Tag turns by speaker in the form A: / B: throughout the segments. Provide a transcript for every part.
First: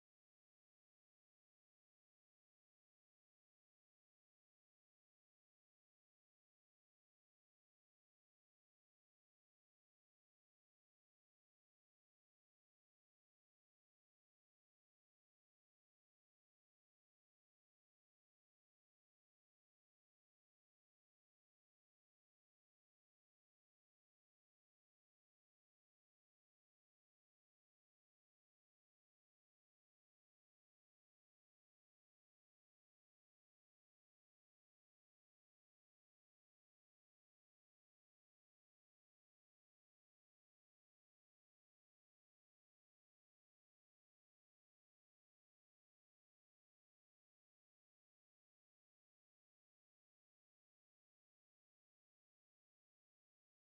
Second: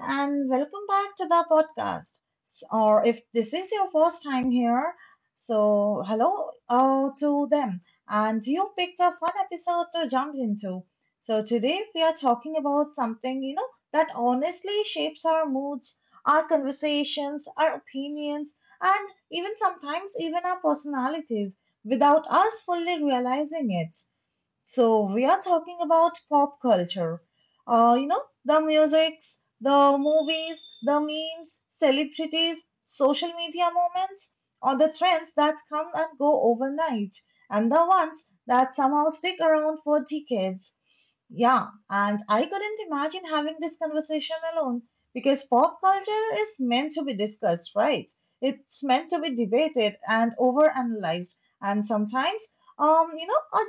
A: and welcome back to the podcast. Or if this is your first time here, so hello to them. And you picked a fun episode to jump into. So today we are talking about something, you know, that honestly shapes our moods, our conversations, our opinions, and even sometimes even our personalities without us fully realizing it. So we are talking about pop culture. You know, the musics, the movies, the memes, celebrities, social media moments, or the trends that come and go overnight, and the ones that somehow stick around for decades. Yeah, and I couldn't imagine having this conversation alone because pop culture is meant to be discussed, right? It's meant to be debated and overanalyzed, and sometimes, um, you know, uh,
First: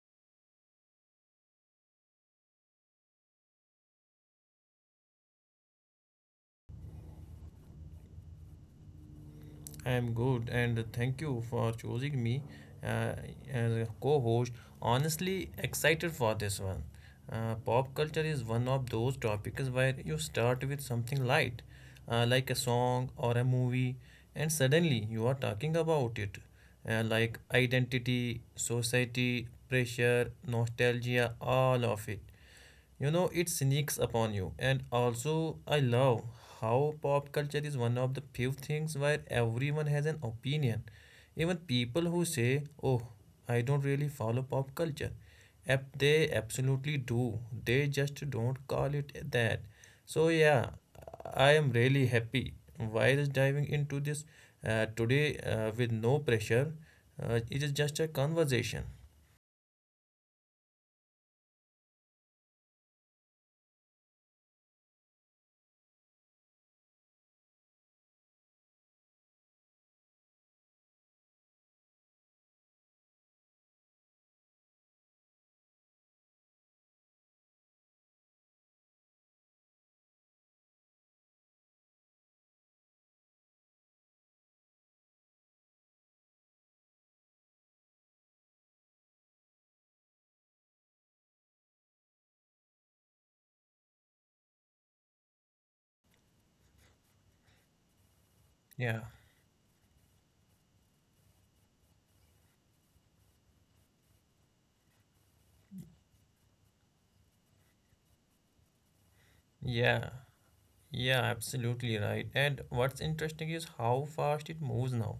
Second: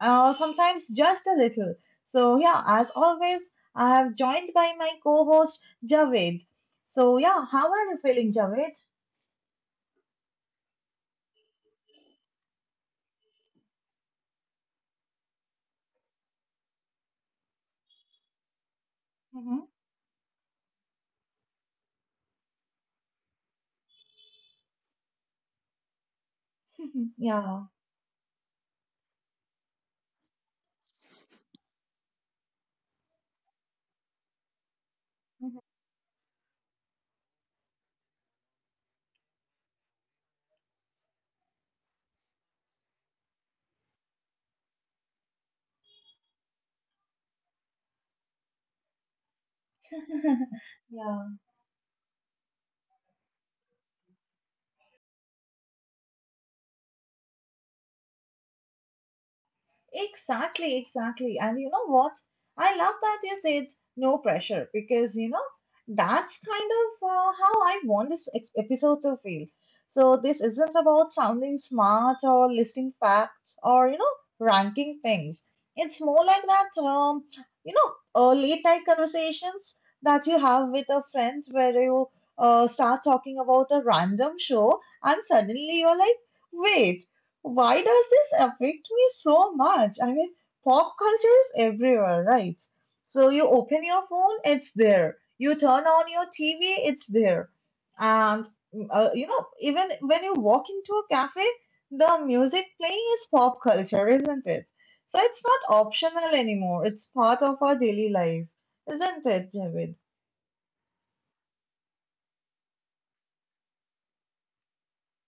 A: sometimes just a little. So yeah, as always, I have joined by my co-host Javed. So yeah, how are you feeling, Javed?
B: I'm good, and thank you for choosing me uh, as a co-host. Honestly, excited for this one. Pop culture is one of those
A: Hmm.
B: topics where you start with something light, like a song or a movie, and suddenly you are talking about it, like
A: Yeah.
B: identity, society, pressure, nostalgia, all of it. It sneaks upon you. And also I love how pop culture is one of the few things where everyone has an opinion, even people who say, oh, I don't really follow pop culture. They absolutely do, they just don't call it that. So yeah,
A: Yeah.
B: I am really happy virus diving into this today, with no pressure. It is just a conversation.
A: Exactly, exactly. And you know what? I love that you said no pressure because you know that's kind of how I want this episode to feel. So this isn't about sounding smart or listing facts or ranking things. It's more like that late night conversations that you have with a friend where you start talking about a random show and suddenly you're like, wait. Why does this affect me so much? I mean, pop culture is everywhere, right? So you open your phone, it's there. You turn on your TV, it's there. And
B: Yeah,
A: even when you walk into a cafe, the music playing is pop culture, isn't it? So it's not optional anymore. It's part of our daily life, isn't it, David?
B: yeah. Yeah, absolutely right. And what's interesting is how fast it moves now.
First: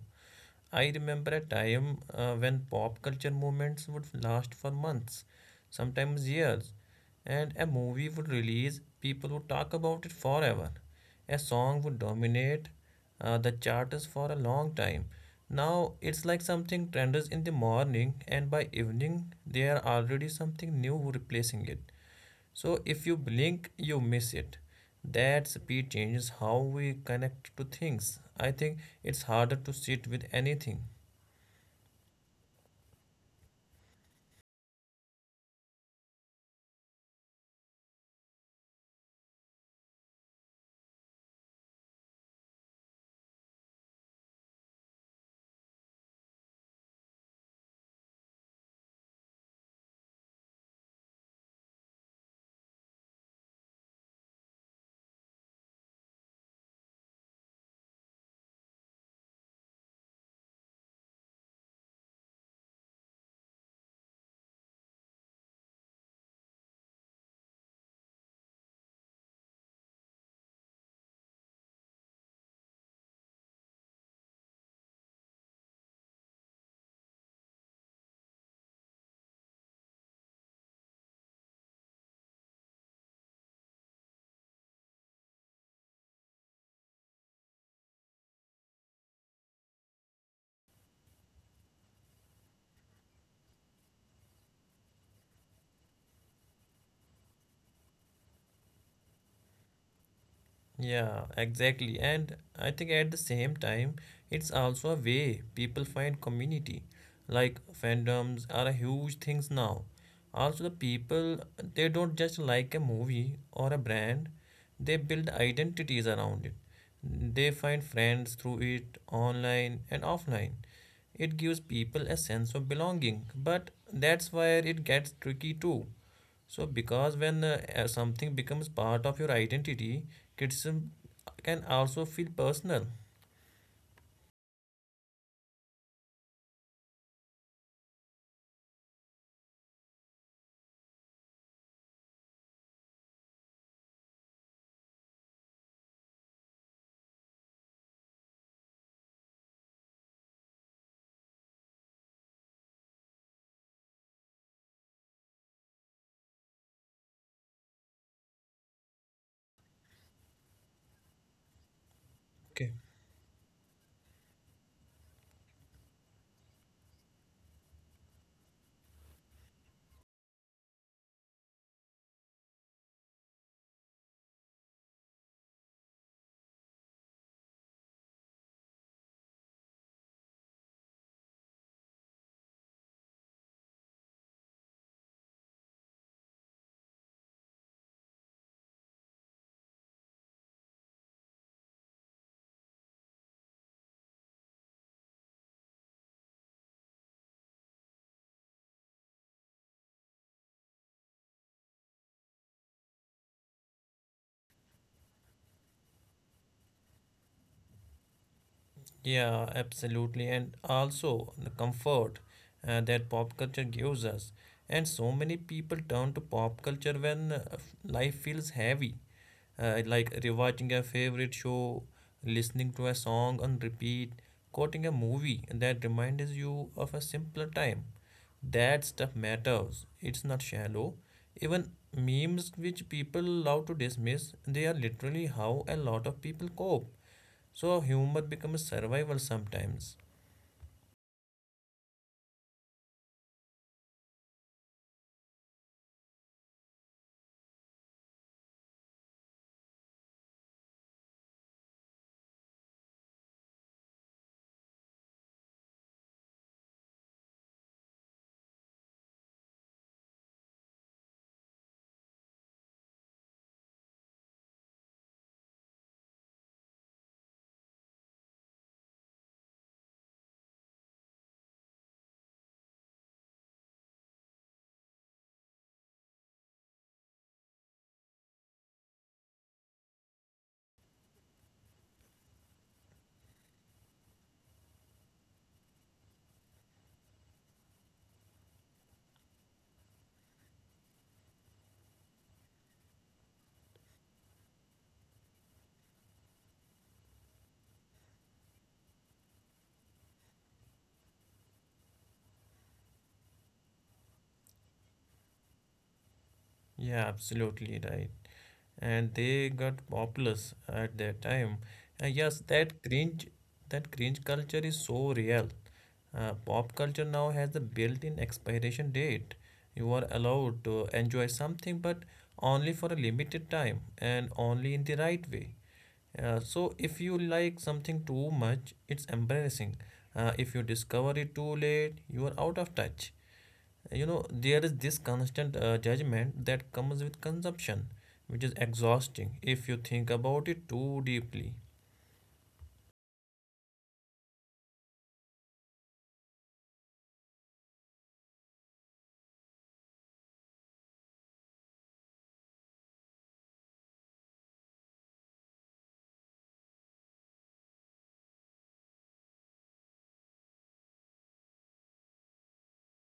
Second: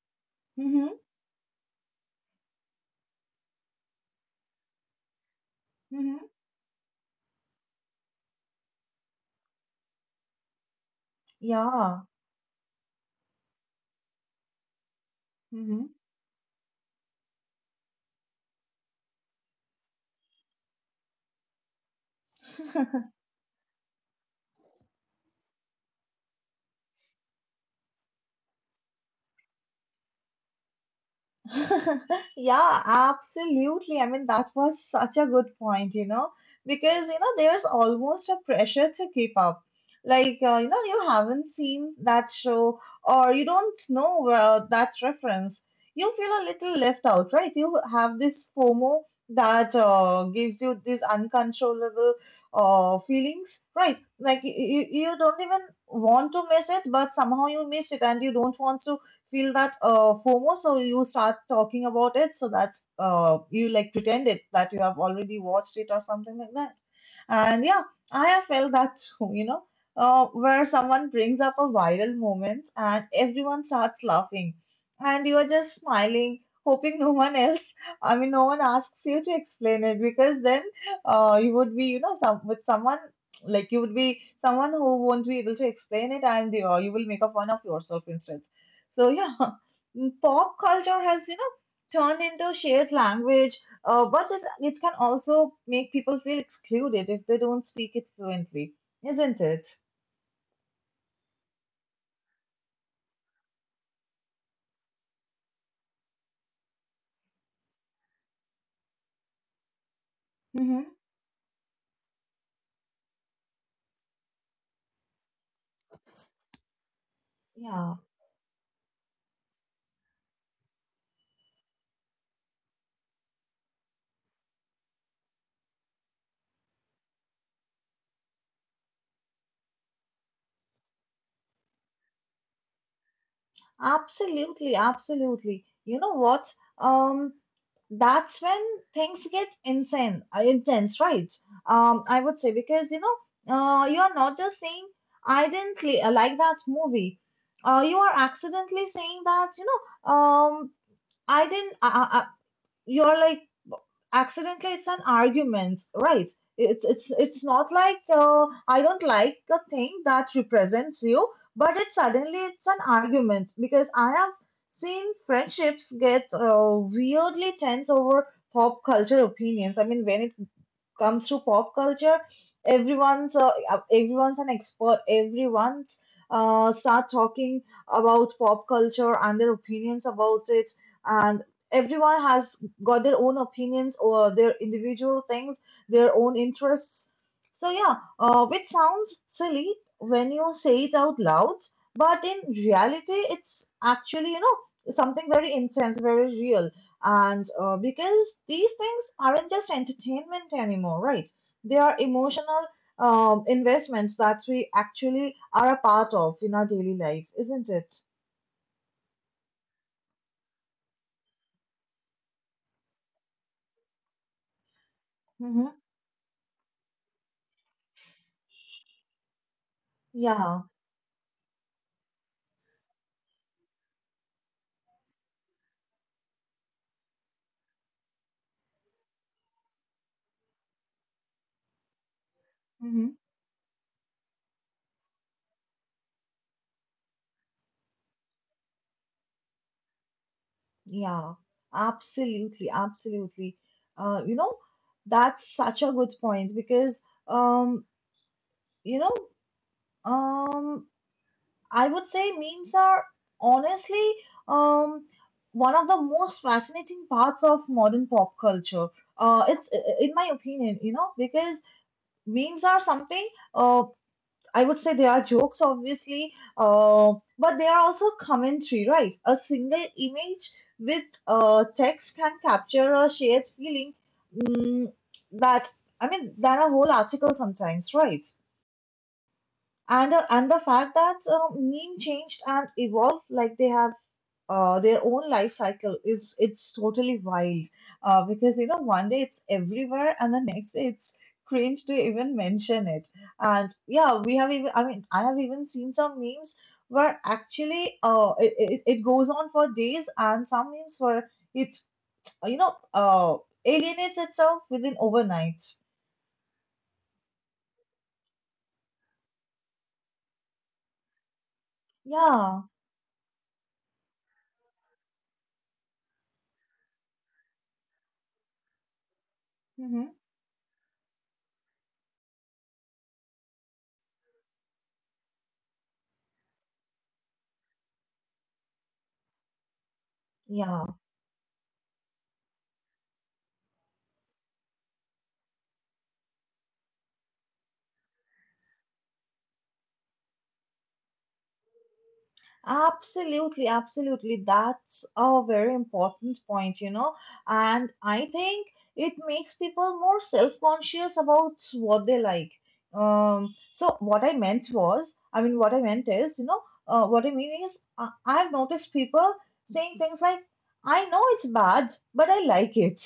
B: I
A: Mm-hmm.
B: remember a time when pop culture movements would last for months,
A: Mm-hmm.
B: sometimes years, and a movie would release, people would talk about it forever. A song would
A: Yeah.
B: dominate the charts for a long time.
A: Mm-hmm.
B: Now it's like something trends in the morning, and by evening, there are already something new replacing it. So if you blink, you miss it. That speed changes how we connect to things. I think it's harder to sit with anything.
A: Yeah, absolutely. I mean, that was such a good point, because, there's almost a pressure to keep up. Like, you haven't seen that show or you don't know that reference. You feel a little left out, right? You have this FOMO that gives you these uncontrollable feelings, right? Like, you don't even want to miss it, but somehow you miss it and you don't want to feel that FOMO, so you start talking about it. So that's you like pretend it that you have already watched it or something like that. And yeah, I have felt that too, where someone brings up a viral moment and everyone starts laughing, and you are just smiling, hoping no one else, I mean, no one asks you to explain it because then you would be, some, with someone like you would be someone who won't be able to explain it, and you will make a fun of yourself instead. So, yeah, pop culture has, turned into shared language, but it can also make people feel excluded if they don't speak it fluently, isn't it?
B: Yeah, exactly. And I think at the same time, it's also a way people find community. Like fandoms are a huge things now. Also, the
A: Hmm.
B: people, they don't just like a movie or a brand, they build identities around it. They find
A: Yeah,
B: friends through it online and offline. It gives people a sense of belonging, but that's where it gets tricky too, so, because when something becomes part of your identity, criticism can also feel personal.
A: absolutely, absolutely. You know what? Um, that's when things get insane, intense, right? I would say because you are not just saying I didn't like that movie. You are accidentally saying that I didn't. You're like, accidentally it's an argument, right? It's not like I don't like the thing that represents you, but it suddenly it's
B: Okay.
A: an argument because I have seen friendships get weirdly tense over pop culture opinions. I mean, when it comes to pop culture, everyone's everyone's an expert. Everyone's start talking about pop culture and their opinions about it, and everyone has got their own opinions or their individual things, their own interests. So yeah, which sounds silly when you say it out loud, but in reality, it's actually something very intense, very real, and because these things aren't just entertainment anymore, right? They are emotional, investments that we actually are a part of in our daily life, isn't it?
B: Yeah, absolutely. And also the comfort that pop culture gives us. And so many
A: Mm-hmm.
B: people turn to pop culture when life feels heavy, like
A: Yeah.
B: rewatching a favorite show, listening to a song on repeat, quoting a movie that reminds you of a simpler time. That stuff matters. It's not shallow. Even memes, which
A: Mm-hmm.
B: people love to dismiss, they are literally how a lot of people cope. So humor becomes survival sometimes.
A: Yeah. Absolutely. Absolutely. Uh, you know, that's such a good point because, um, you know, um, I would say memes are honestly, um, one of the most fascinating parts of modern pop culture. It's in my opinion, because memes are something. Uh, I would say they are jokes, obviously, but they are also commentary, right? A single image with text can capture a shared feeling, mm, that I mean, than a whole article sometimes, right? And the fact that meme changed and evolved, like they have their own life cycle is it's totally wild, because you know one day it's everywhere and the next day it's cringe to even mention it. And yeah, we have even, I mean, I have even seen some memes where actually it goes on for days, and some memes where it's you know uh, alienates itself within overnight.
B: Yeah, absolutely right. And they got populous at that time. And yes,
A: Yeah.
B: that cringe culture is so real. Pop culture now has the built-in expiration date. You
A: Hmm.
B: are allowed to enjoy something, but only for a limited time and only in the right way. So if you like something too much, it's embarrassing. If you
A: Yeah.
B: discover it too late, you are out of touch. You know, there is this constant judgment that comes with consumption, which is exhausting if you think about it too deeply.
A: Absolutely, absolutely. That's a very important point. And I think it makes people more self-conscious about what they like. So what I meant was, I mean, what I meant is, what I mean is, I've noticed people saying things like, I know it's bad, but I like it,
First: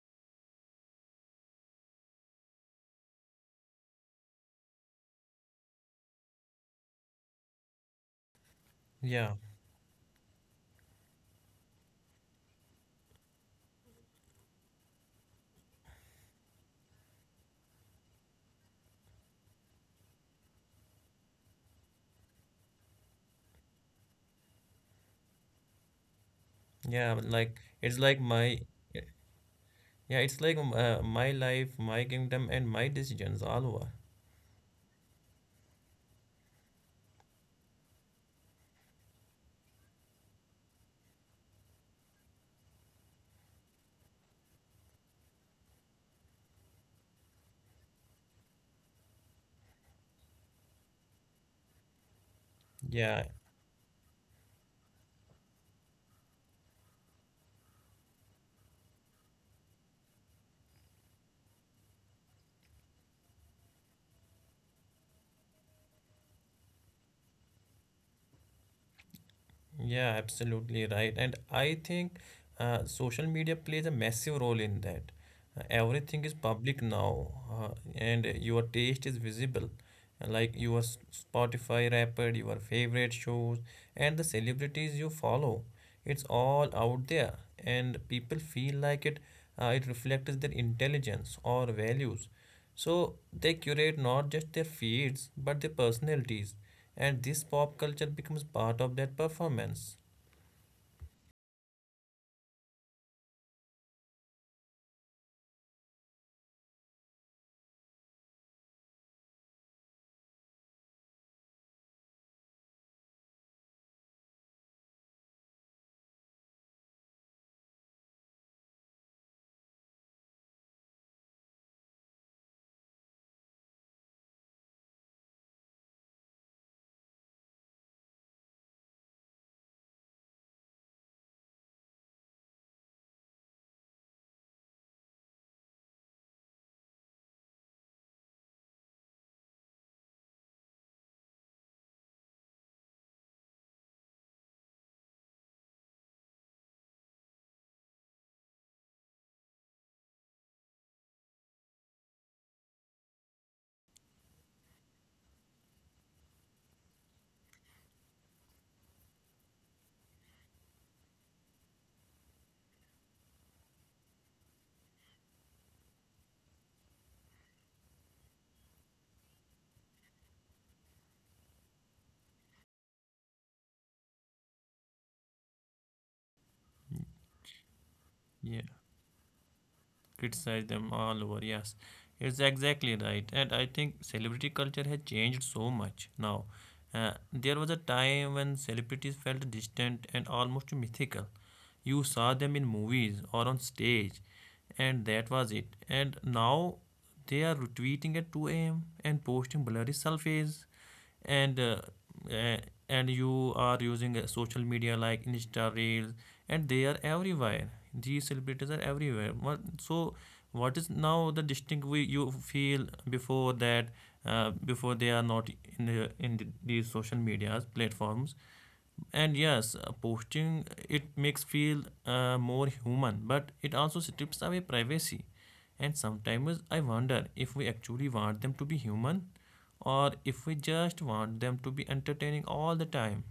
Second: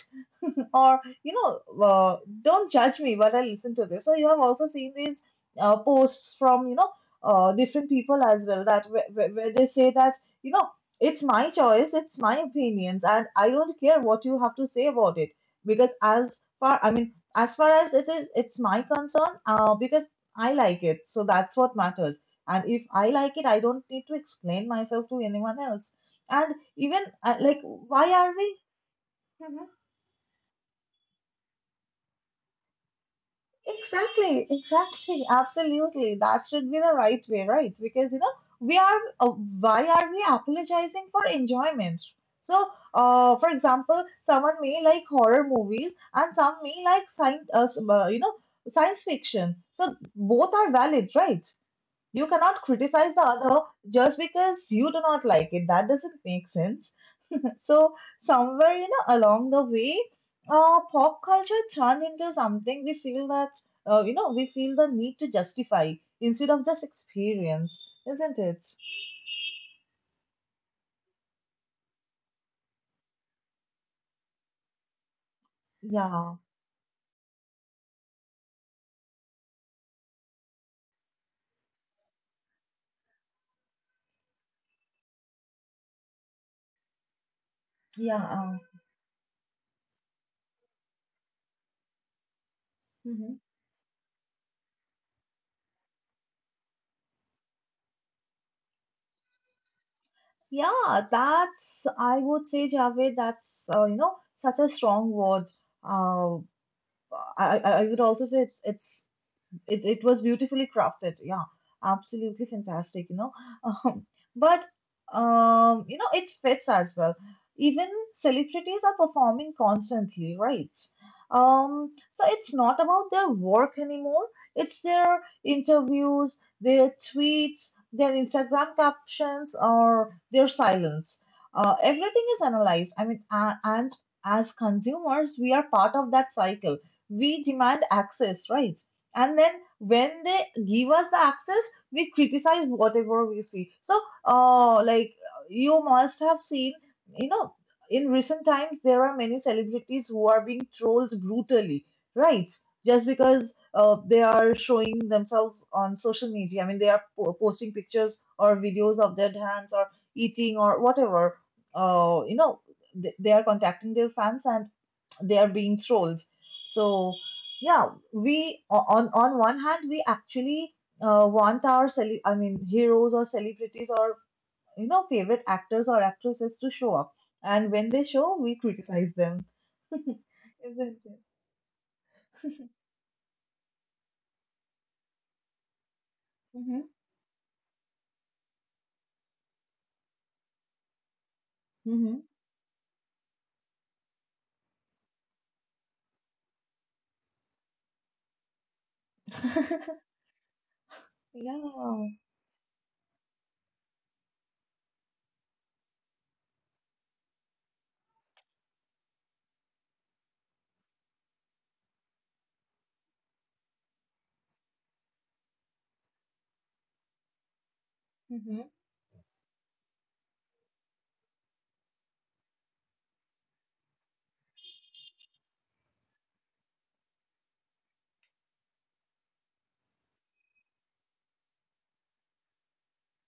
A: or don't judge me, but I listen to this. So you have also seen these posts from different people as well, that
B: Yeah,
A: where they say that you know it's my choice, it's my opinions, and I don't care what you have to say about it, because as far, I mean, as far as it is, it's my concern, because I like it, so that's what matters. And if I like it, I don't need to explain myself to anyone else. And even
B: yeah,
A: like,
B: like it's
A: why
B: like
A: are we
B: my, yeah, it's like my life, my kingdom, and my decisions all over.
A: exactly, exactly, absolutely. That should be the right way, right? Because you know, we are why are we apologizing for enjoyment? So, for example, someone may like horror movies and some may like science, science fiction. So both are valid, right? You cannot criticize the
B: Yeah.
A: other just because you do not like it. That doesn't make sense. So somewhere, along the way, pop culture turned into something we feel that, we feel the need to justify instead of just experience, isn't it?
B: Yeah, absolutely right. And I think social media plays a massive role in that. Everything
A: Yeah,
B: is public now, and your taste is visible, like your Spotify Wrapped, your favorite shows, and the celebrities you follow. It's all out there, and
A: yeah,
B: people feel like it it reflects their intelligence or values, so
A: mhm.
B: they curate not just their feeds but their personalities. And this pop culture becomes part of that performance.
A: Yeah. That's, I would say, Javed. That's such a strong word. Uh, I would also say it was beautifully crafted. Yeah, absolutely fantastic. Um, but it fits as well. Even celebrities are performing constantly, right? So it's not about their work anymore. It's their interviews, their tweets, their Instagram captions, or their silence. Everything is analyzed. I mean, a and as consumers, we are part of that cycle. We demand access, right? And then when they give us the access, we criticize whatever we see. So like, you must have seen, you know in recent times there are many celebrities who are being trolled brutally, right? Just because they are showing themselves on social media. I mean, they are posting pictures or videos of their hands, or eating, or whatever. uh, you know they are contacting their fans and their beans rolls. So yeah, we on one hand we actually want our I mean heroes or celebrities or favorite actors or actresses to show up, and when they show, we criticize them,
B: Criticize them
A: isn't
B: all
A: it?
B: over. Yes, it's exactly right. And I think celebrity culture has changed so much now. There was a time when celebrities felt distant and almost mythical. You
A: Mm-hmm.
B: saw them in movies or on stage, and that was it. And now they are retweeting at 2 a.m. and posting blurry
A: Mm-hmm.
B: selfies and
A: Yeah.
B: uh, uh, and you are using social media like insta reels, and they are everywhere. These celebrities are everywhere. What, so what is now the distinct we you feel before that, before they are not in these social media platforms.
A: Mm-hmm.
B: And yes, posting, it makes feel more human, but it also strips away privacy. And sometimes I wonder if we actually want them to be human, or if we just want them to be entertaining all the time.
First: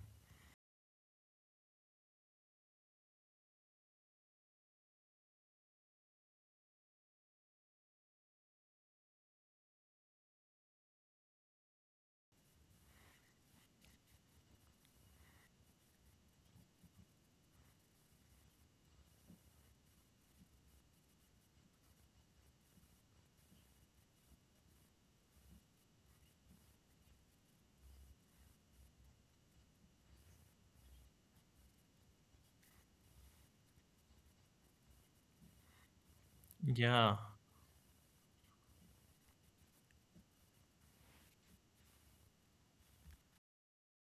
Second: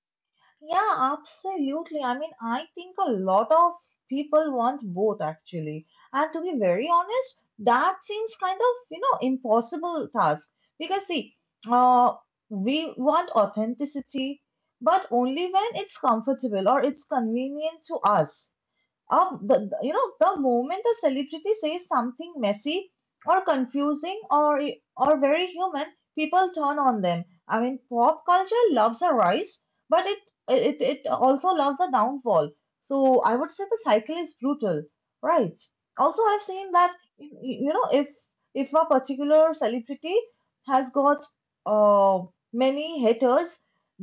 A: Yeah, absolutely. I mean, I think a lot of people want both actually. And to be very honest, that seems kind of, impossible task because see, uh, we want authenticity, but only when it's comfortable or it's convenient to us. You know, the moment a celebrity says something messy or confusing or very human, people turn on them. I mean, pop culture loves a rise, but it also loves a downfall. So I would say the cycle is brutal, right? Also, I've seen that
B: Yeah,
A: you know, if a particular celebrity has got uh, many haters,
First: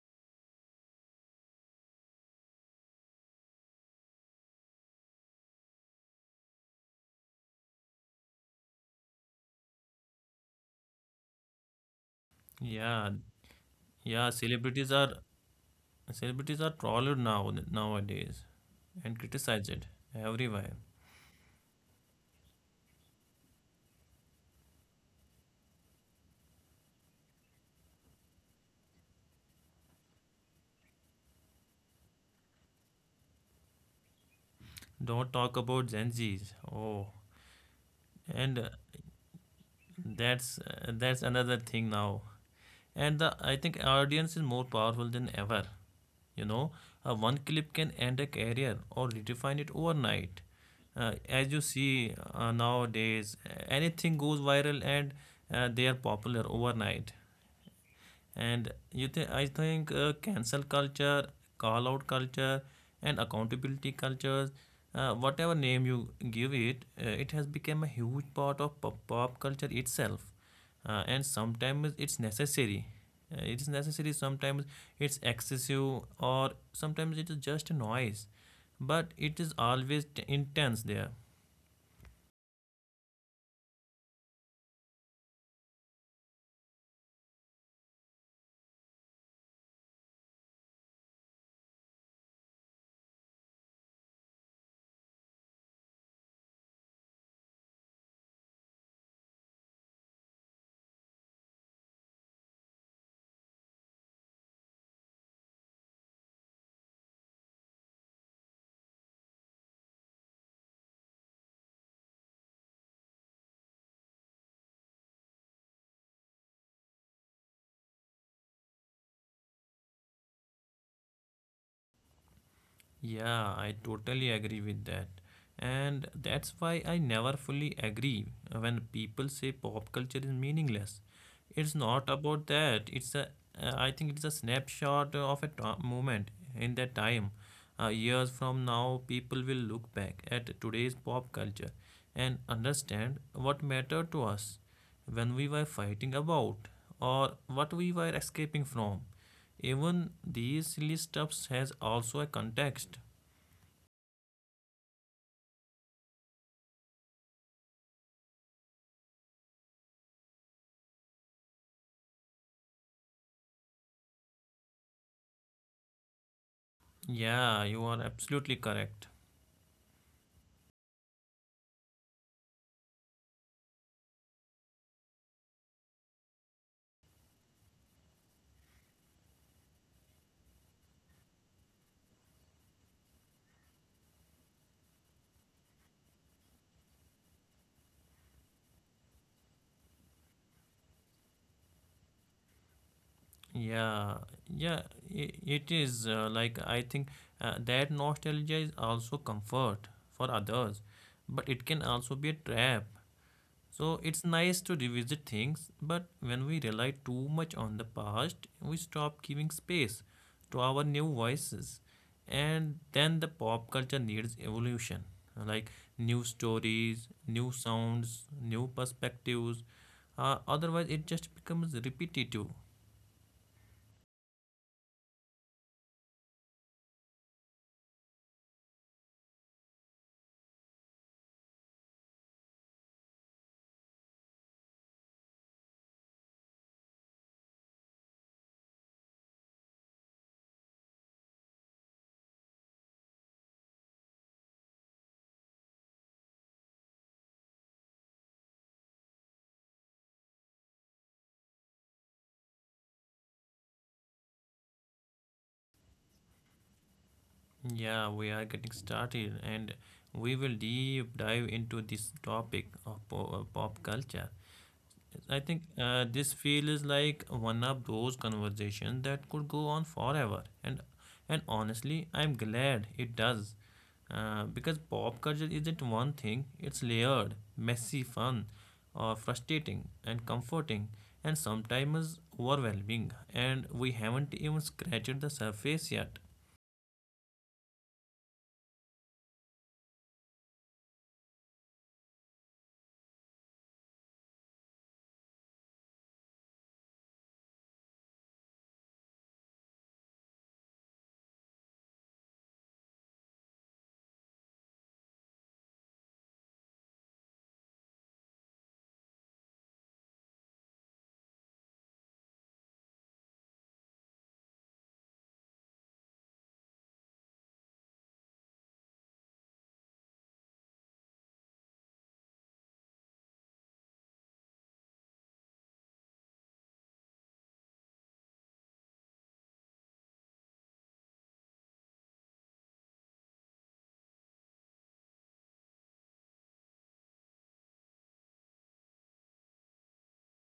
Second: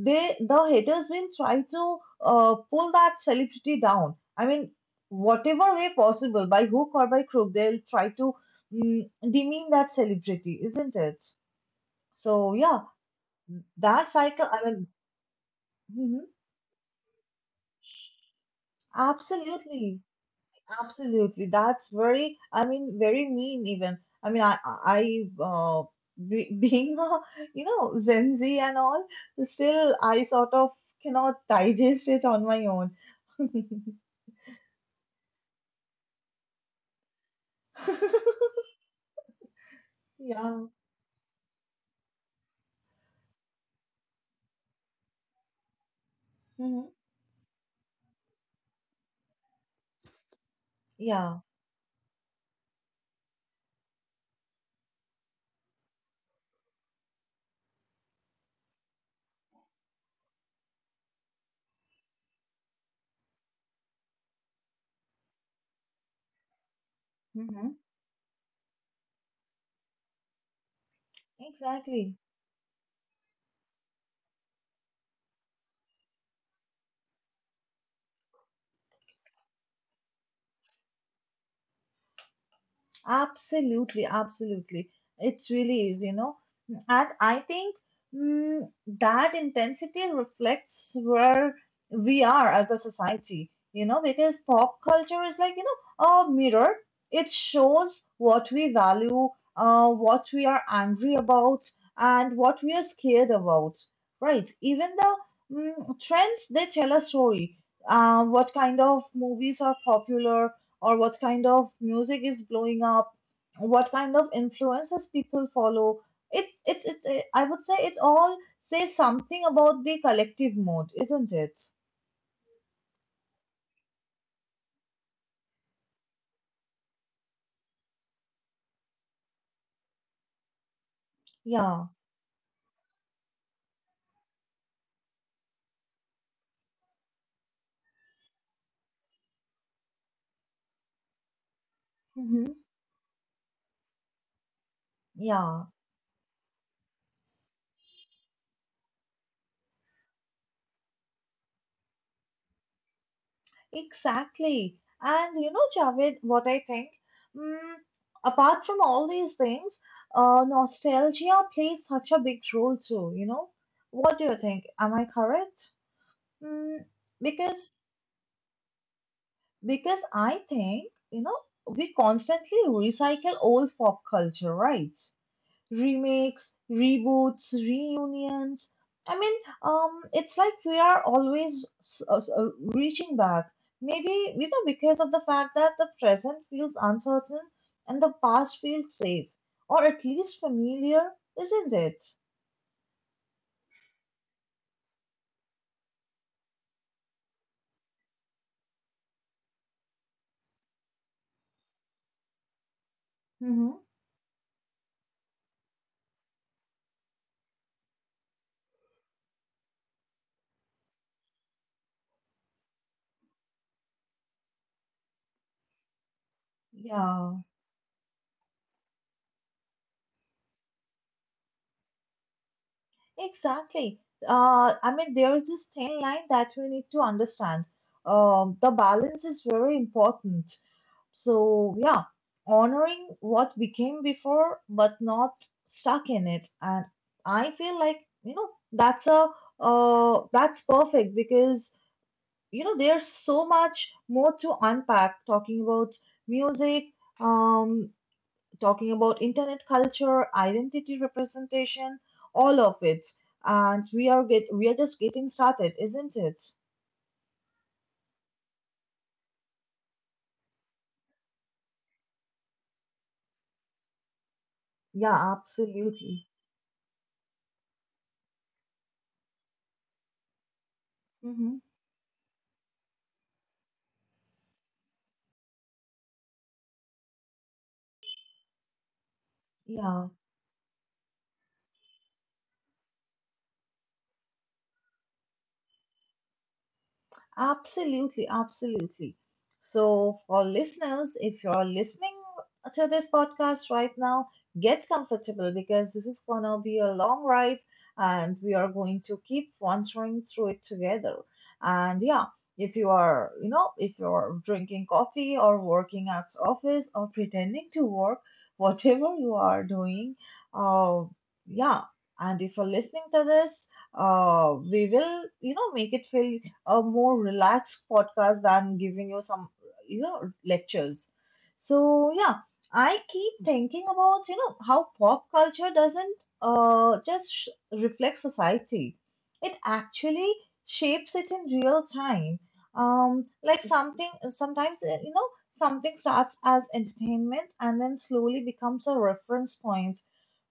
A: they the haters will try to pull that celebrity down. I mean, whatever way possible, by hook or by crook, they'll try to demean that celebrity, isn't it? So yeah,
B: yeah,
A: that
B: yeah.
A: cycle. I mean,
B: Celebrities are,
A: mhm,
B: celebrities are trolled now nowadays and criticized
A: absolutely,
B: everywhere.
A: absolutely. That's very, I mean, very mean even. I mean, being a, Gen Z and all, still I sort of cannot digest it on my own.
B: Don't talk about Gen Zs. Oh, and
A: Yeah.
B: that's another thing now. And I think audience is more powerful than ever. You know,
A: Hmm.
B: one clip can end a career or redefine it overnight,
A: Yeah.
B: as you see nowadays. Anything goes viral, and they are popular overnight. And you think, I think cancel culture, call out culture, and accountability cultures, whatever name you give it, it has
A: Hmm.
B: become a huge part of pop culture itself. And sometimes
A: Exactly.
B: it's necessary. It is necessary. Sometimes it's excessive, or sometimes it is just noise, but it is always intense there.
A: Absolutely, absolutely. It's really is. And I think mm, that intensity reflects where we are as a society, you know, because pop culture is like, you know, a mirror. It shows what we value, what we are angry about, and what we are scared about, right? Even the trends, they tell a story. What kind of movies are popular, or what kind of music is blowing up, what kind of influences people follow. It's I would say it all says something about the collective mood, isn't it?
B: Yeah, I totally agree with that. And that's why I never fully agree when people say pop culture is meaningless. It's
A: Yeah.
B: not about that. It's a, I think it's a snapshot of a moment in that time. Years from now, people will look back at today's pop culture and
A: Hmm.
B: understand what mattered to us, when we
A: Yeah.
B: were fighting about, or what we were escaping from. Even these silly stuffs has also a context.
A: Exactly. And you know, Javed, what I think. Mm, Apart from all these things, nostalgia plays such a big role too. You know, what do you think? Am I correct? Mm,
B: Yeah,
A: because
B: you are absolutely correct.
A: because I think, you know, we constantly recycle old pop culture, right? Remakes, reboots, reunions. I mean, it's like we are always reaching back. Maybe, you know, because of the fact that the present feels uncertain and the past feels safe, or at least familiar, isn't it?
B: Yeah, yeah, it is like I think that nostalgia is also comfort for others, but it can also be a trap.
A: Mm-hmm.
B: So it's nice to revisit things, but when we rely too much on the past, we stop giving space to our new voices. And then the pop culture needs evolution, like new stories,
A: Yeah.
B: new sounds, new perspectives. Otherwise, it just becomes repetitive.
A: Exactly. I mean, there is this thin line that we need to understand. The balance is very important. So, yeah, honoring what became before, but not stuck in it. And I feel like, you know, that's a that's perfect because, you know, there's so much more to unpack talking about music, um, talking about internet culture, identity representation, all of it. And we are just getting started, isn't it?
B: Yeah, we are getting started, and we will deep dive into this topic of pop culture.
A: Yeah,
B: I think
A: absolutely.
B: this feels like one of those conversations that could go on forever, and
A: Hmm.
B: honestly, I'm glad it does, because pop culture isn't one thing. It's layered, messy, fun, or frustrating,
A: Yeah.
B: and comforting, and sometimes overwhelming. And we haven't even scratched the surface yet.
A: Absolutely, absolutely. So, for listeners, if you're listening to this podcast right now, get comfortable because this is going to be a long ride and we are going to keep wandering through it together. And yeah, if you are, you know, if you're drinking coffee or working at office or pretending to work, whatever you are doing, uh, yeah. And if you're listening to this, we will, you know, make it feel a more relaxed podcast than giving you some, you know, lectures. So, yeah, I keep thinking about, you know, how pop culture doesn't just reflect society, it actually shapes it in real time. Like something, sometimes, you know, something starts as entertainment and then slowly becomes a reference point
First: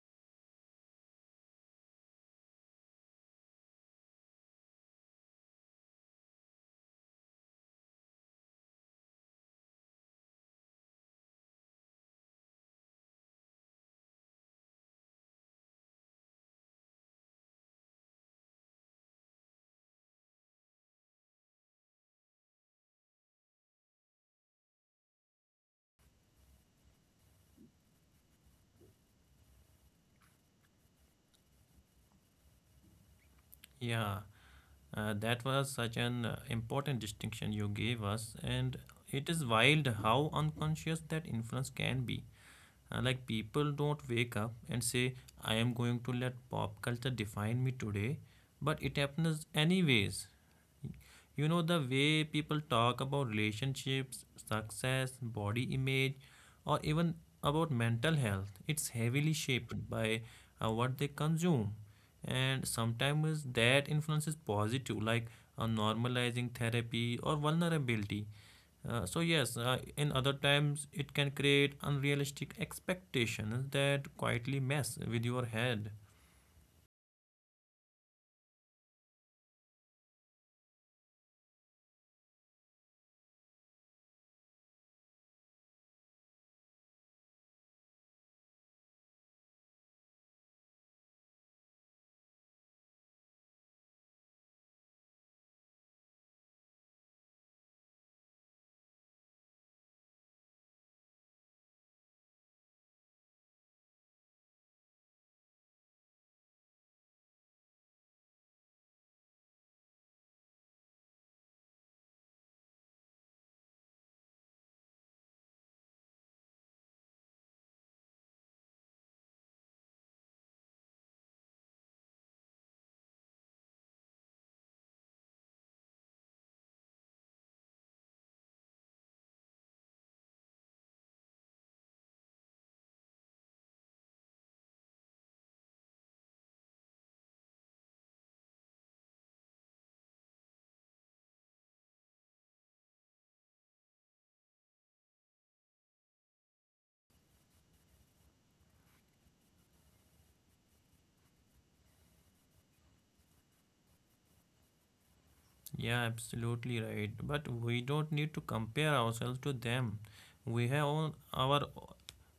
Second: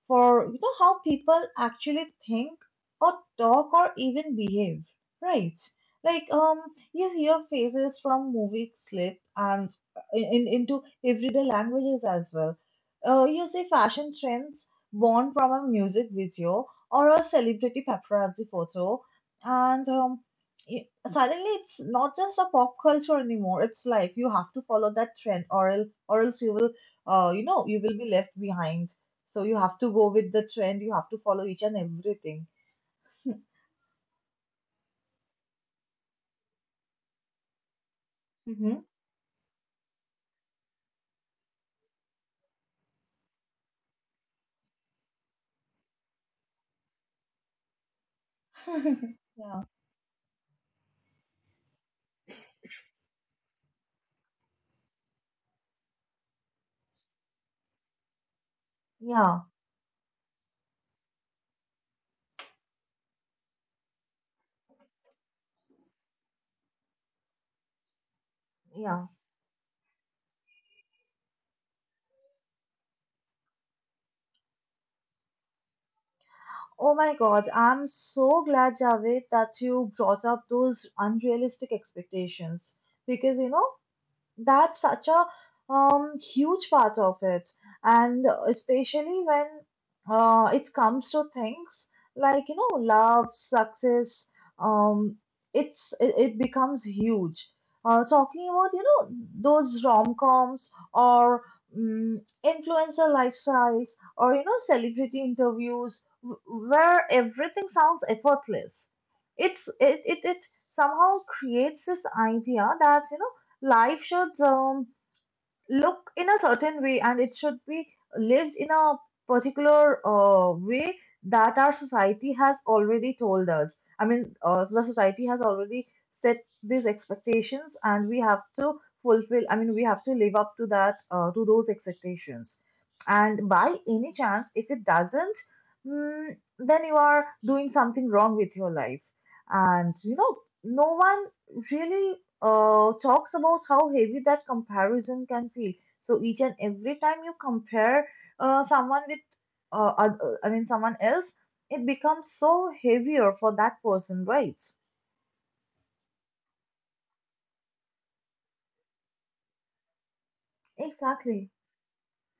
A: for, you know, how people actually think or talk or even behave, right? Like you hear phrases from movie slip and into everyday languages as well. You see fashion trends born from a music video or a celebrity paparazzi photo, and suddenly it's not just a pop culture anymore. It's like you have to follow that trend, or else you will, you know, you will be left behind, so you have to go with the trend, you have to follow each and everything.
B: Yeah, that was such an important distinction you gave us, and
A: Mhm.
B: it is wild how unconscious that influence can be. Like people don't wake up and say, I am going to let pop culture define me today, but it happens anyways. You know, the way people talk about relationships, success, body image, or even about mental health, it's heavily
A: Yeah,
B: shaped by what they consume. And sometimes that influence is positive, like normalizing therapy or vulnerability.
A: yeah.
B: So yes, in other times it can create unrealistic expectations that quietly mess with your head.
A: Oh my God, I'm so glad, Javed, that you brought up those unrealistic expectations, because you know that's such a huge part of it, and especially when it comes to things like, you know, love, success, um, it's it becomes huge, talking about, you know, those rom-coms or influencer lifestyles or, you know, celebrity interviews, w- where everything sounds effortless. It's it somehow creates this idea that, you know, life should look in a certain way and it should be lived in a particular way that our society has already told us. I mean, the society has already set these expectations and we have to fulfill, I mean, we have to live up to that, to those expectations. And by any chance, if it doesn't, then you are doing something wrong with your life. And, you know, no one really talks about how heavy that comparison can feel. So each and every time you compare someone with, I mean, someone else, it becomes so heavier for that person, right?
B: Yeah, absolutely right. But we don't need to compare ourselves to them. We have own
A: Exactly.
B: our,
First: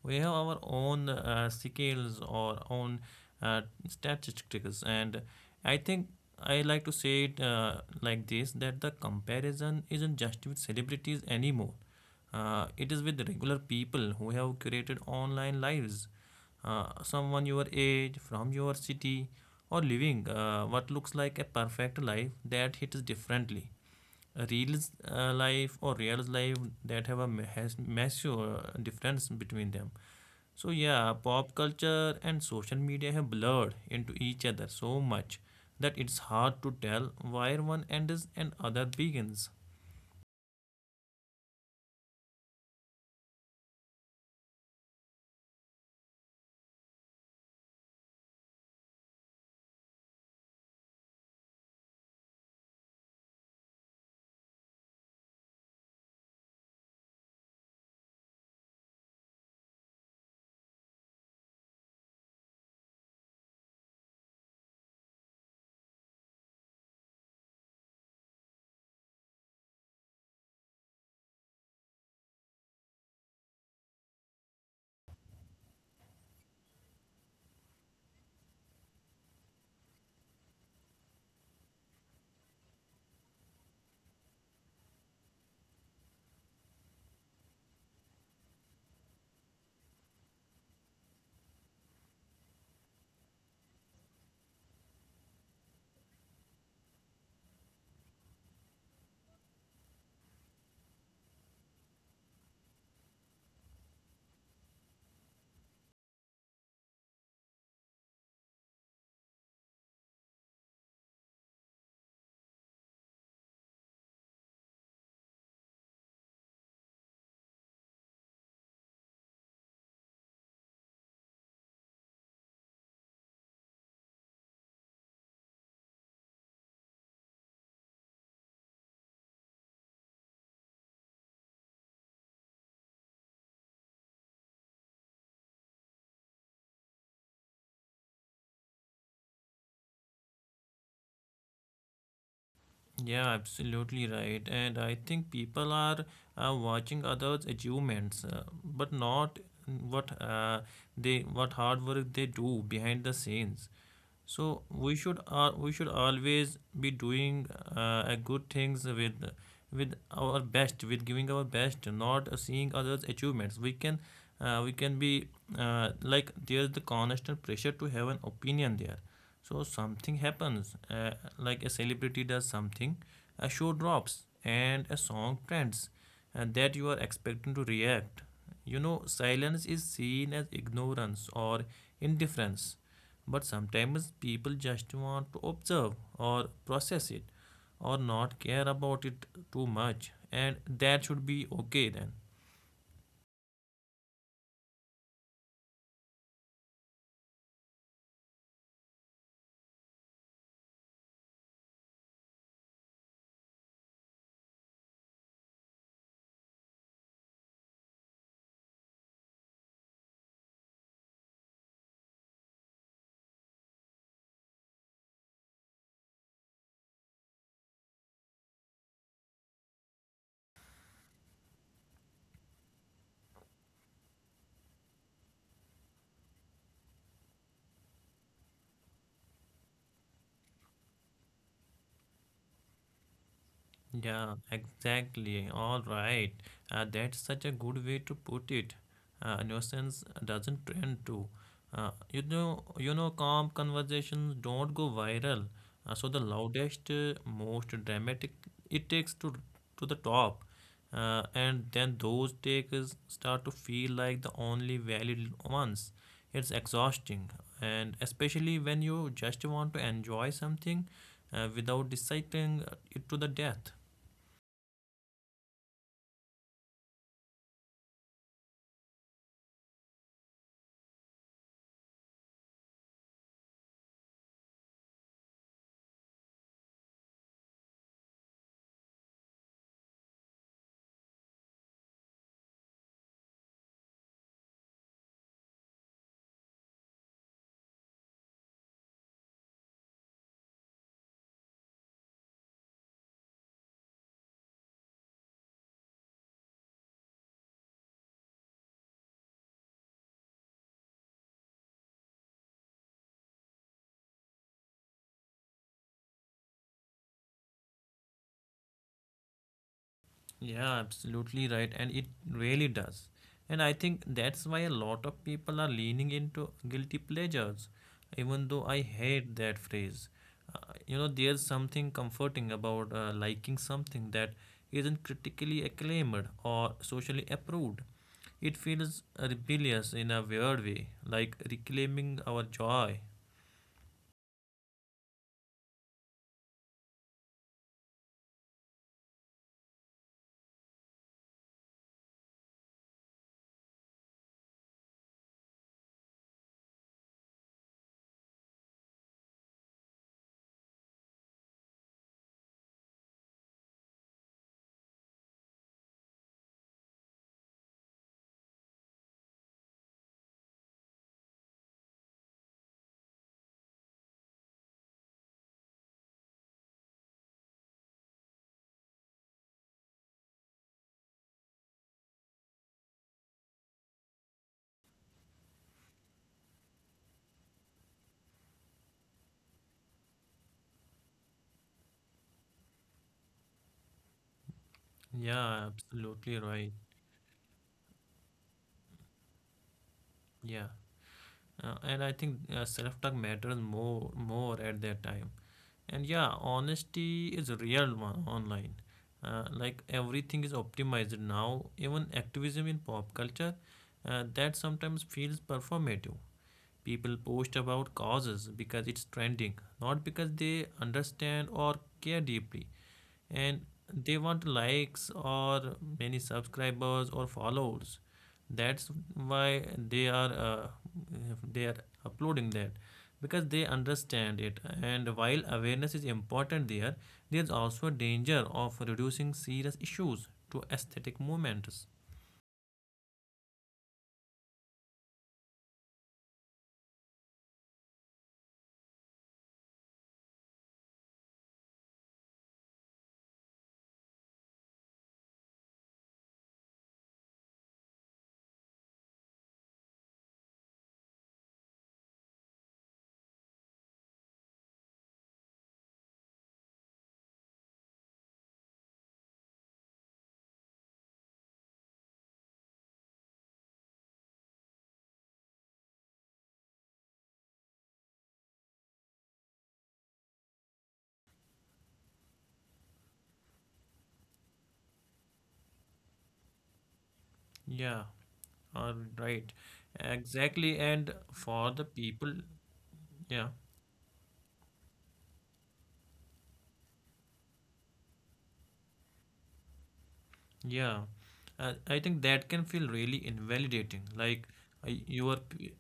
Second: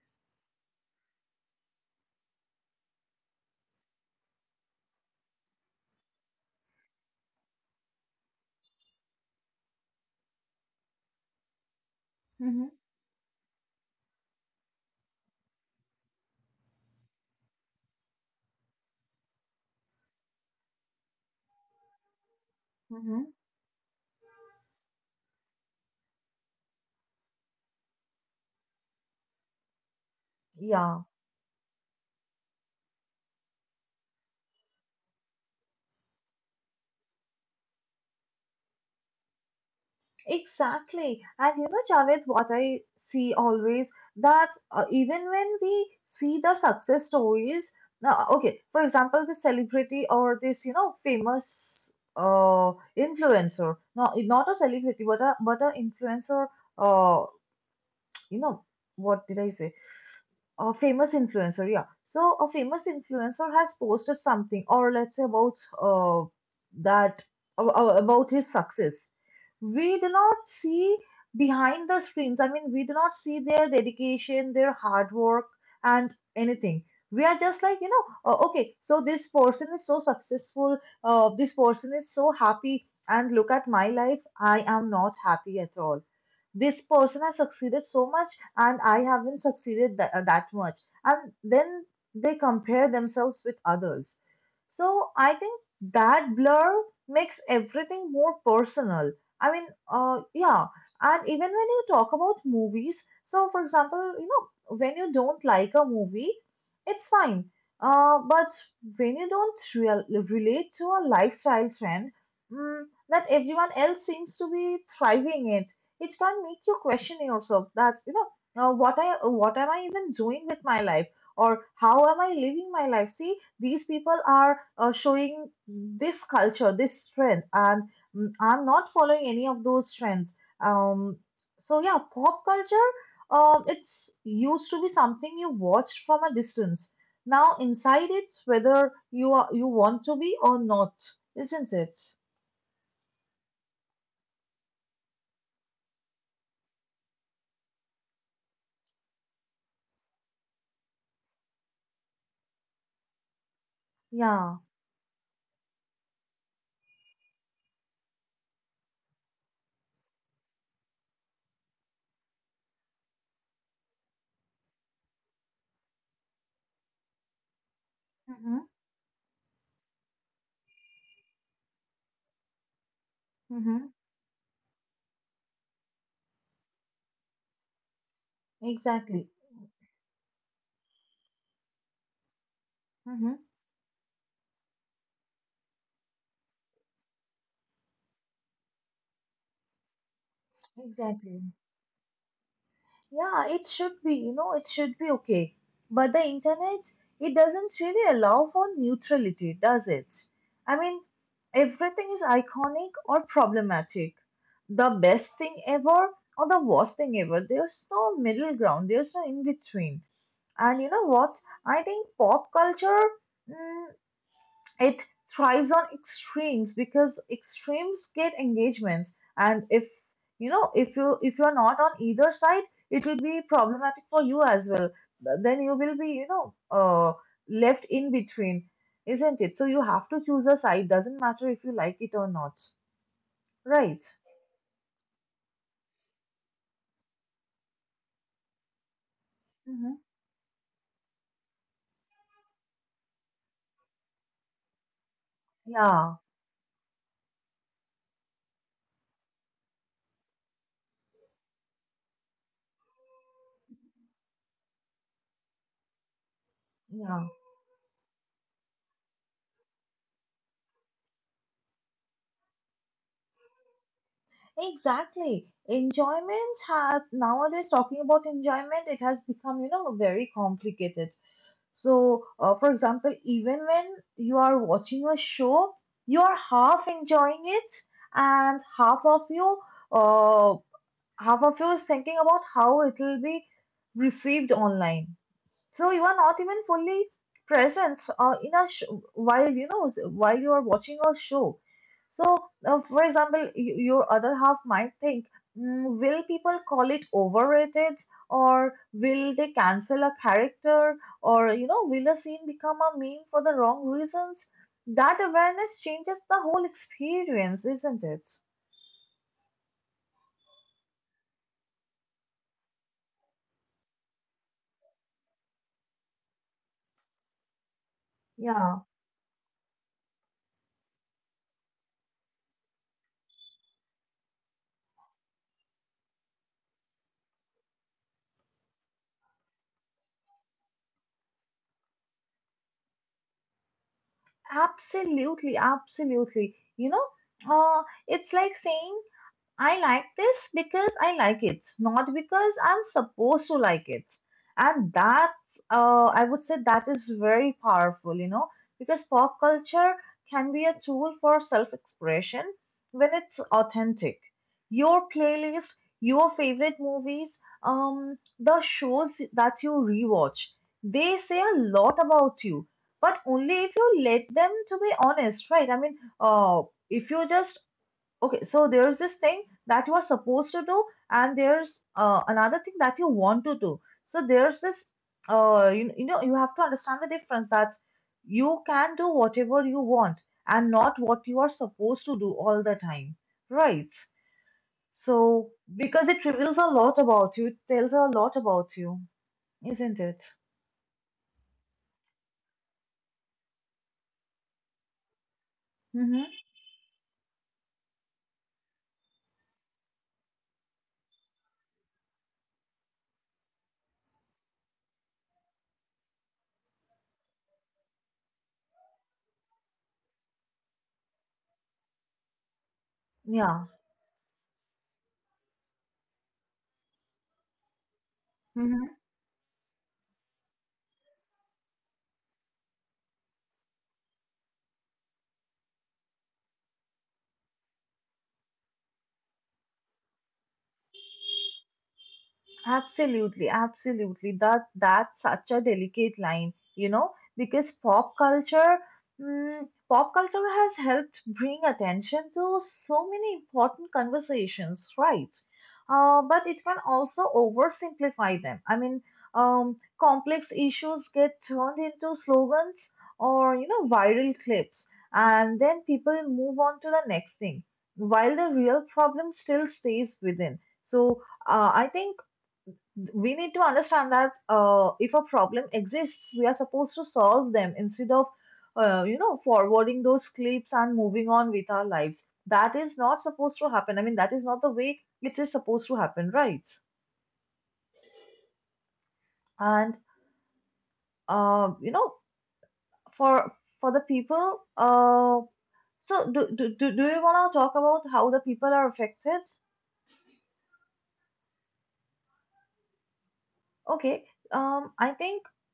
B: we have our own scales or own uh, statistics, and I think I like to say it like this: that the comparison isn't just with celebrities anymore.
A: Mm-hmm.
B: It is with regular people who have curated online lives, someone your age, from your city, or living what looks like a perfect life that hits
A: Mm-hmm.
B: differently. A real life or real life that have a has massive difference between them. So
A: Yeah.
B: yeah, pop culture and social media have blurred into each other so much that it's hard to tell where one ends and other begins.
A: Exactly. And you know, Javed, what I see always, that even when we see the success stories, now, okay, for example, the celebrity or this, you know, famous uh, influencer, no, not a celebrity, but a influencer. Uh, you know, what did I say? A famous influencer, yeah. So a famous influencer has posted something, or let's say about uh, that about his success, we do not see behind the screens. I mean, we do not see their dedication, their hard work and anything. We are just like, you know, okay, so this person is so successful, this person is so happy, and look at my life, I am not happy at all. This person has succeeded so much, and I haven't succeeded that much. And then they compare themselves with others. So I think that blur makes everything more personal. I mean, yeah. And even when you talk about movies, so for example, you know, when you don't like a movie, it's fine. But when you don't real relate to a lifestyle trend, mm, that everyone else seems to be thriving it, it can make you question yourself. That, you know, now what am I even doing with my life, or how am I living my life? See, these people are showing this culture, this trend, and I'm not following any of those trends. Um, so yeah, pop culture, it's used to be something you watch from a distance. Now inside it, whether you are you want to be or not, isn't it?
B: Yeah, absolutely right. And I think people are watching others' achievements, but not what they what hard work they do behind the scenes. So
A: Yeah.
B: we should always be doing a good things with our best, with giving our best, not seeing others' achievements. We can be like there's the constant pressure to have an
A: Mm-hmm.
B: opinion there. So something happens, like a celebrity does something, a show
A: Mm-hmm.
B: drops and a song trends, and that you are expecting to react. You know,
A: Exactly.
B: silence is seen as ignorance or indifference, but
A: Mm-hmm.
B: sometimes people just want to observe or process it, or not care about it too much, and that should be
A: Exactly.
B: okay then.
A: Yeah, it should be, you know, it should be okay. But the internet, it doesn't really allow for neutrality, does it? I mean, everything is iconic or problematic. The best thing ever or the worst thing ever. There's no middle ground, there's no in between. And you know what? I think pop culture, mm, it thrives on extremes because extremes get engagements, and if you know if you're not on either side, it will be problematic for you as well. Then you will be, you know, left in between, isn't it? So you have to choose a side. Doesn't matter if you like it or not, right?
B: Yeah, exactly. All right. That's such a good way to put it.
A: Hmm.
B: Innocence doesn't trend to. You know, you know, calm conversations don't go viral. So
A: Yeah,
B: the loudest, most dramatic, it takes to the top, and then those takes start to feel like the only valid ones. It's
A: yeah,
B: exhausting, and especially when you just want to enjoy something, without deciding it to the death.
A: exactly. Enjoyment has nowadays, talking about enjoyment, it has become, you know, very complicated. So, for example, even when you are watching a show, you are half enjoying it, and uh, half of you is thinking about how it will be received online, so you are not even fully present, while you know while you are watching a show. So for example, your other half might think, will people call it overrated, or will they cancel a character, or you know will the scene become a meme for the wrong reasons?" That awareness changes the whole experience, isn't it?
B: Yeah, absolutely right. And it really does. And I think that's why a lot of people are leaning into guilty pleasures, even though I
A: Yeah.
B: hate that phrase. You know, there's something comforting about liking something that isn't critically acclaimed or socially approved. It feels rebellious in a weird way, like reclaiming our joy.
A: Absolutely, absolutely, you know. uh, it's like saying, I like this because I like it, not because I'm supposed to like it. And that's, I would say, that is very powerful, you know, because pop culture can be a tool for self expression when it's authentic. Your playlist, your favorite movies, the shows that you rewatch, they say a lot about you, but only if you let them to be honest, right? I mean, if you just okay, so there is this thing that you are supposed to do, and there's another thing that you want to do. So there's this, you know, you have to understand the difference that you can do whatever you want and not what you are supposed to do all the time, right? So
B: Yeah,
A: because it
B: absolutely
A: reveals a
B: right.
A: lot about you, it tells a lot about you, isn't it?
B: Yeah. And I think self-talk matters more at that time. And
A: Mm-hmm.
B: yeah, honesty is real one online. Like everything is optimized now, even activism in pop culture, that sometimes feels performative. People post about causes because it's trending, not because they understand or care deeply. And
A: Yeah.
B: they want likes or many subscribers or followers. That's
A: Mm-hmm.
B: why they are uploading that because they understand it. And while awareness is important there, there's also a danger of reducing serious issues to aesthetic movements.
A: Absolutely, absolutely. That that's such a delicate line, you know, because pop culture, mm, pop culture has helped bring attention to so many important conversations, right? But it can also oversimplify them. I mean, complex issues get turned into slogans or you know viral clips, and then people move on to the next thing, while the real problem still stays within. So I think we need to understand that if a problem exists, we are supposed to solve them instead of, you know, forwarding those clips and moving on with our lives. That is not supposed to happen. I mean, that is not the way it is supposed to happen, right?
B: Yeah, all right.
A: And
B: Exactly, and for the
A: you know,
B: people. Yeah,
A: for the people, so do you want to talk about how the people are affected?
B: yeah. I think that can feel really invalidating.
A: Okay,
B: Like uh,
A: I
B: your,
A: think
B: p-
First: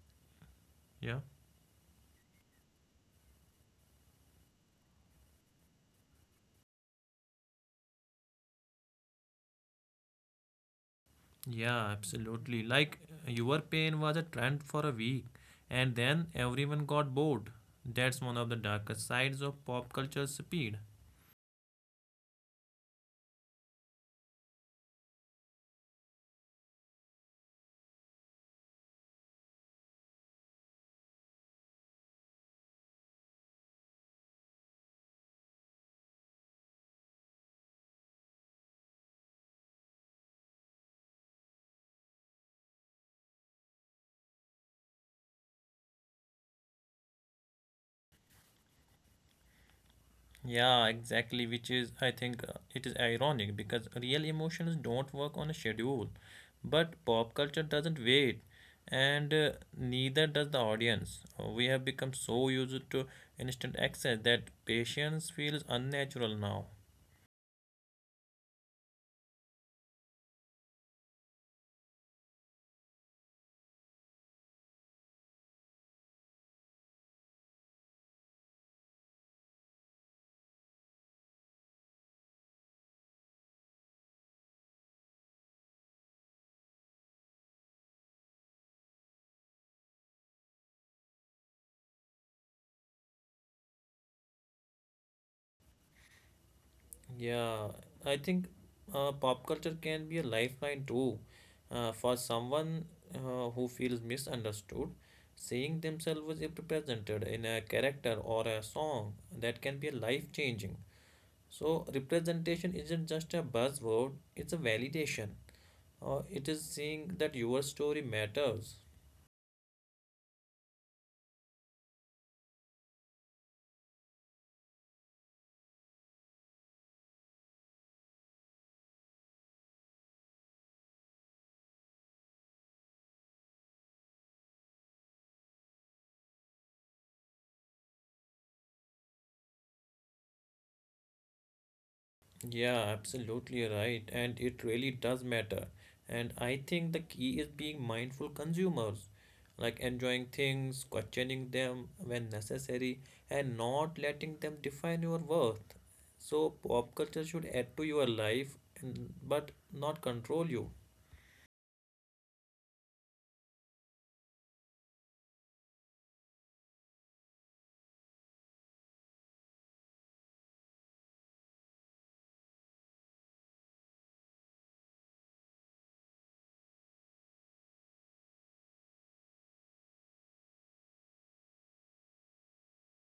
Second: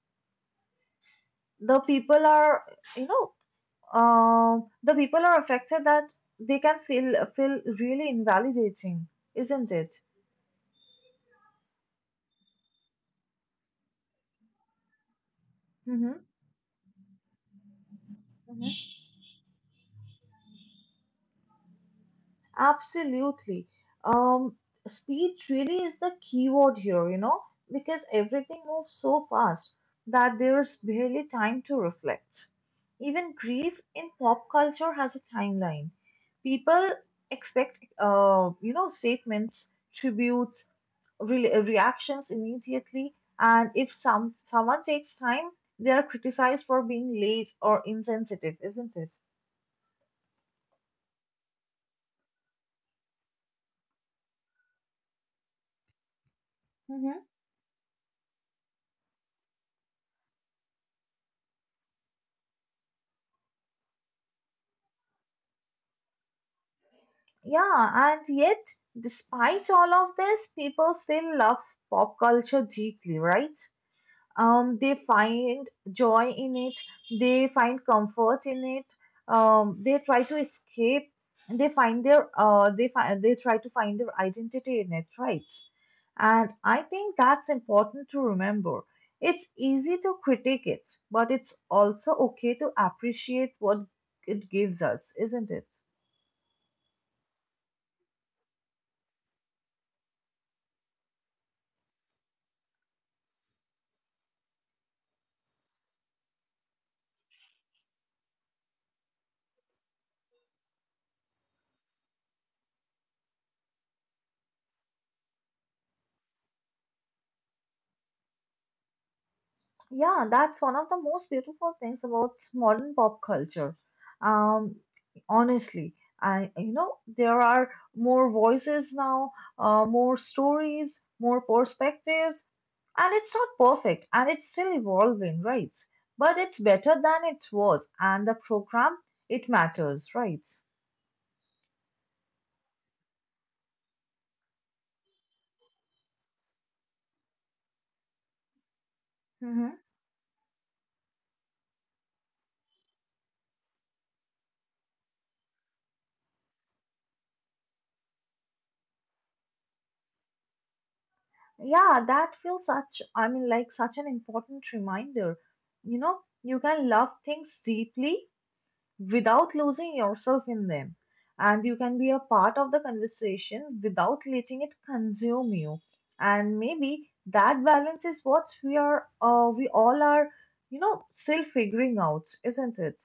B: yeah,
A: the people are, you know, the people are affected, that they can feel really invalidating, isn't it?
B: yeah, absolutely. Like your pain was a trend for a week, and
A: Hmm.
B: then everyone got bored. That's one of the
A: Hmm.
B: darker sides of pop culture speed.
A: Absolutely. Um, Speed really is the key word here, you know, because everything moves so fast that there is barely time to reflect. Even grief in pop culture has a timeline. People expect, you know, statements, tributes, reactions immediately, and if someone takes time, they are criticized for being late or insensitive, isn't it?
B: Yeah, exactly, which is, I think, it is ironic because real emotions don't work on a schedule, but
A: Mm-hmm.
B: pop culture doesn't wait, and neither does the audience. We have become so used to instant access that patience feels unnatural now.
A: Yeah, and yet, despite all of this, people still love pop culture deeply, right? They find joy in it, they find comfort in it, they try to escape, and they find their they find they try to find their identity in it, right? And I think that's important to remember. It's easy to critique it, but it's also okay to appreciate what it gives us, isn't it?
B: Yeah, I think pop culture can be a lifeline too. For someone who feels misunderstood, seeing themselves as represented in a character or a song, that can be life changing. So, representation isn't just a buzzword, it's a validation. It is seeing that your story matters.
A: Yeah, that's one of the most beautiful things about modern pop culture. Um, Honestly, I you know there are more voices now, more stories, more perspectives, and it's not perfect and it's still evolving, right? But it's better than it was, and the program it matters, right?
B: Yeah, absolutely right. And it really does matter. And I think the key is being mindful consumers,
A: Mm-hmm.
B: like enjoying things, questioning them when necessary, and not letting them define your worth. So pop culture should add to your life and but not control you.
A: Yeah, that feels such, I mean, like such an important reminder. You know, you can love things deeply without losing yourself in them. And you can be a part of the conversation without letting it consume you. And maybe that balance is what we are, we all are, you know, still figuring out, isn't it?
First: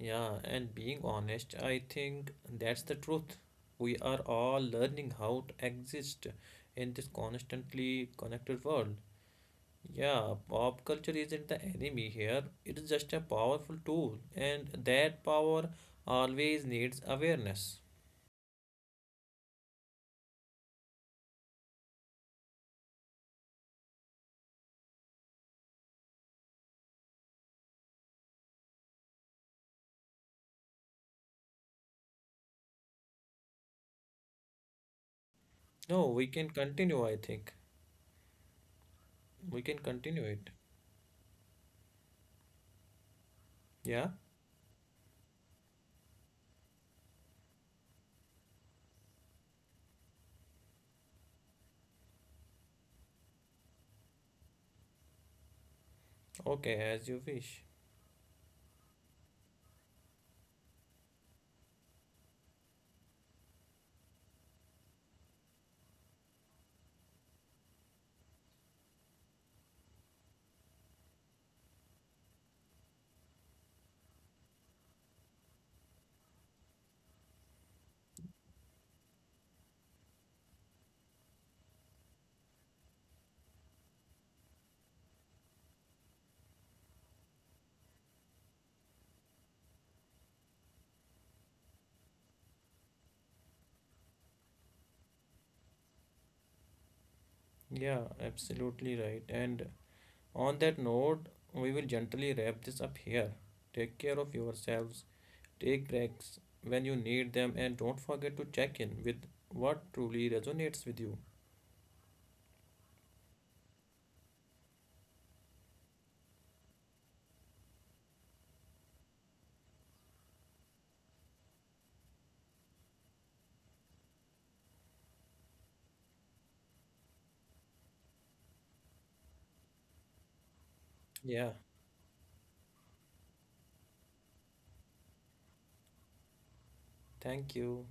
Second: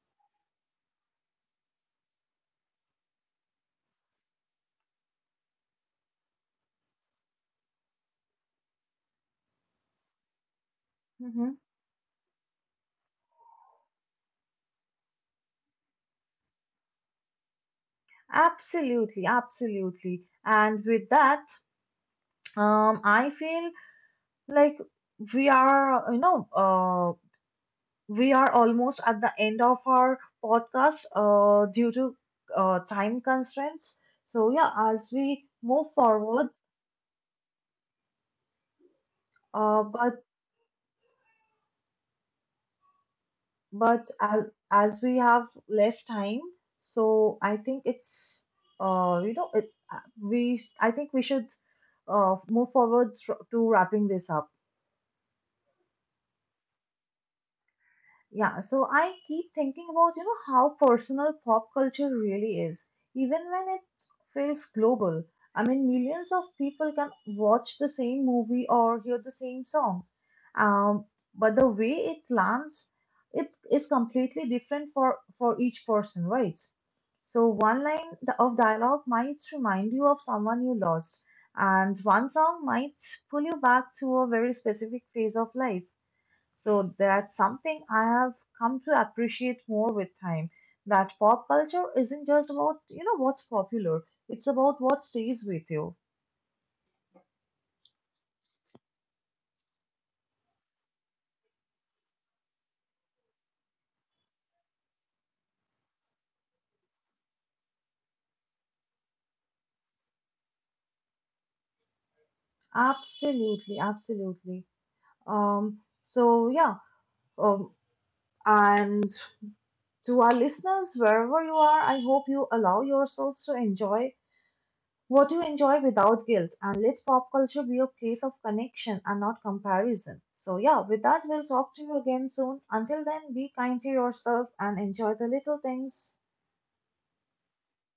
B: Yeah, and being honest, I think that's the truth. We are all learning how to exist in this constantly connected world. Yeah, pop culture isn't
A: Hmm.
B: the enemy here. It is just a powerful tool, and that power always needs awareness.
A: Absolutely, absolutely. And with that, I feel like we are, you know, we are almost at the end of our podcast due to time constraints. So yeah, as we move
B: No, we can
A: forward,
B: continue, I think. We can
A: uh, but
B: continue it. Yeah,
A: but as we have less time, so I think it's we I think we should move forward to wrapping this up.
B: okay, as you wish.
A: Yeah, so I keep thinking about, you know, how personal pop culture really is, even when it feels global. I mean, millions of people can watch the same movie or hear the same song. Um, but the way it lands, it is completely different for each person, right? So one line of dialogue might remind you of someone you lost, and one song might pull you back to a very specific phase of life. So that's something I have come to appreciate more with time. That pop culture isn't just about, you know, what's popular. It's about what stays with you.
B: Yeah, absolutely right. And on that note, we will gently wrap this up here. Take care of yourselves, take breaks when you need them, and don't forget to check in with what truly resonates with you.
A: Absolutely, absolutely. So yeah, um, and to our listeners, wherever you are, I hope you allow yourselves to enjoy what you enjoy without guilt, and let pop culture be a place of connection and not comparison. So, yeah, with that, we'll
B: Yeah,
A: talk to you again soon. Until then, be kind to yourself and enjoy the little things.
B: thank you.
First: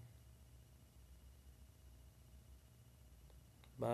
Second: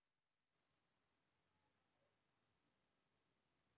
B: Bye.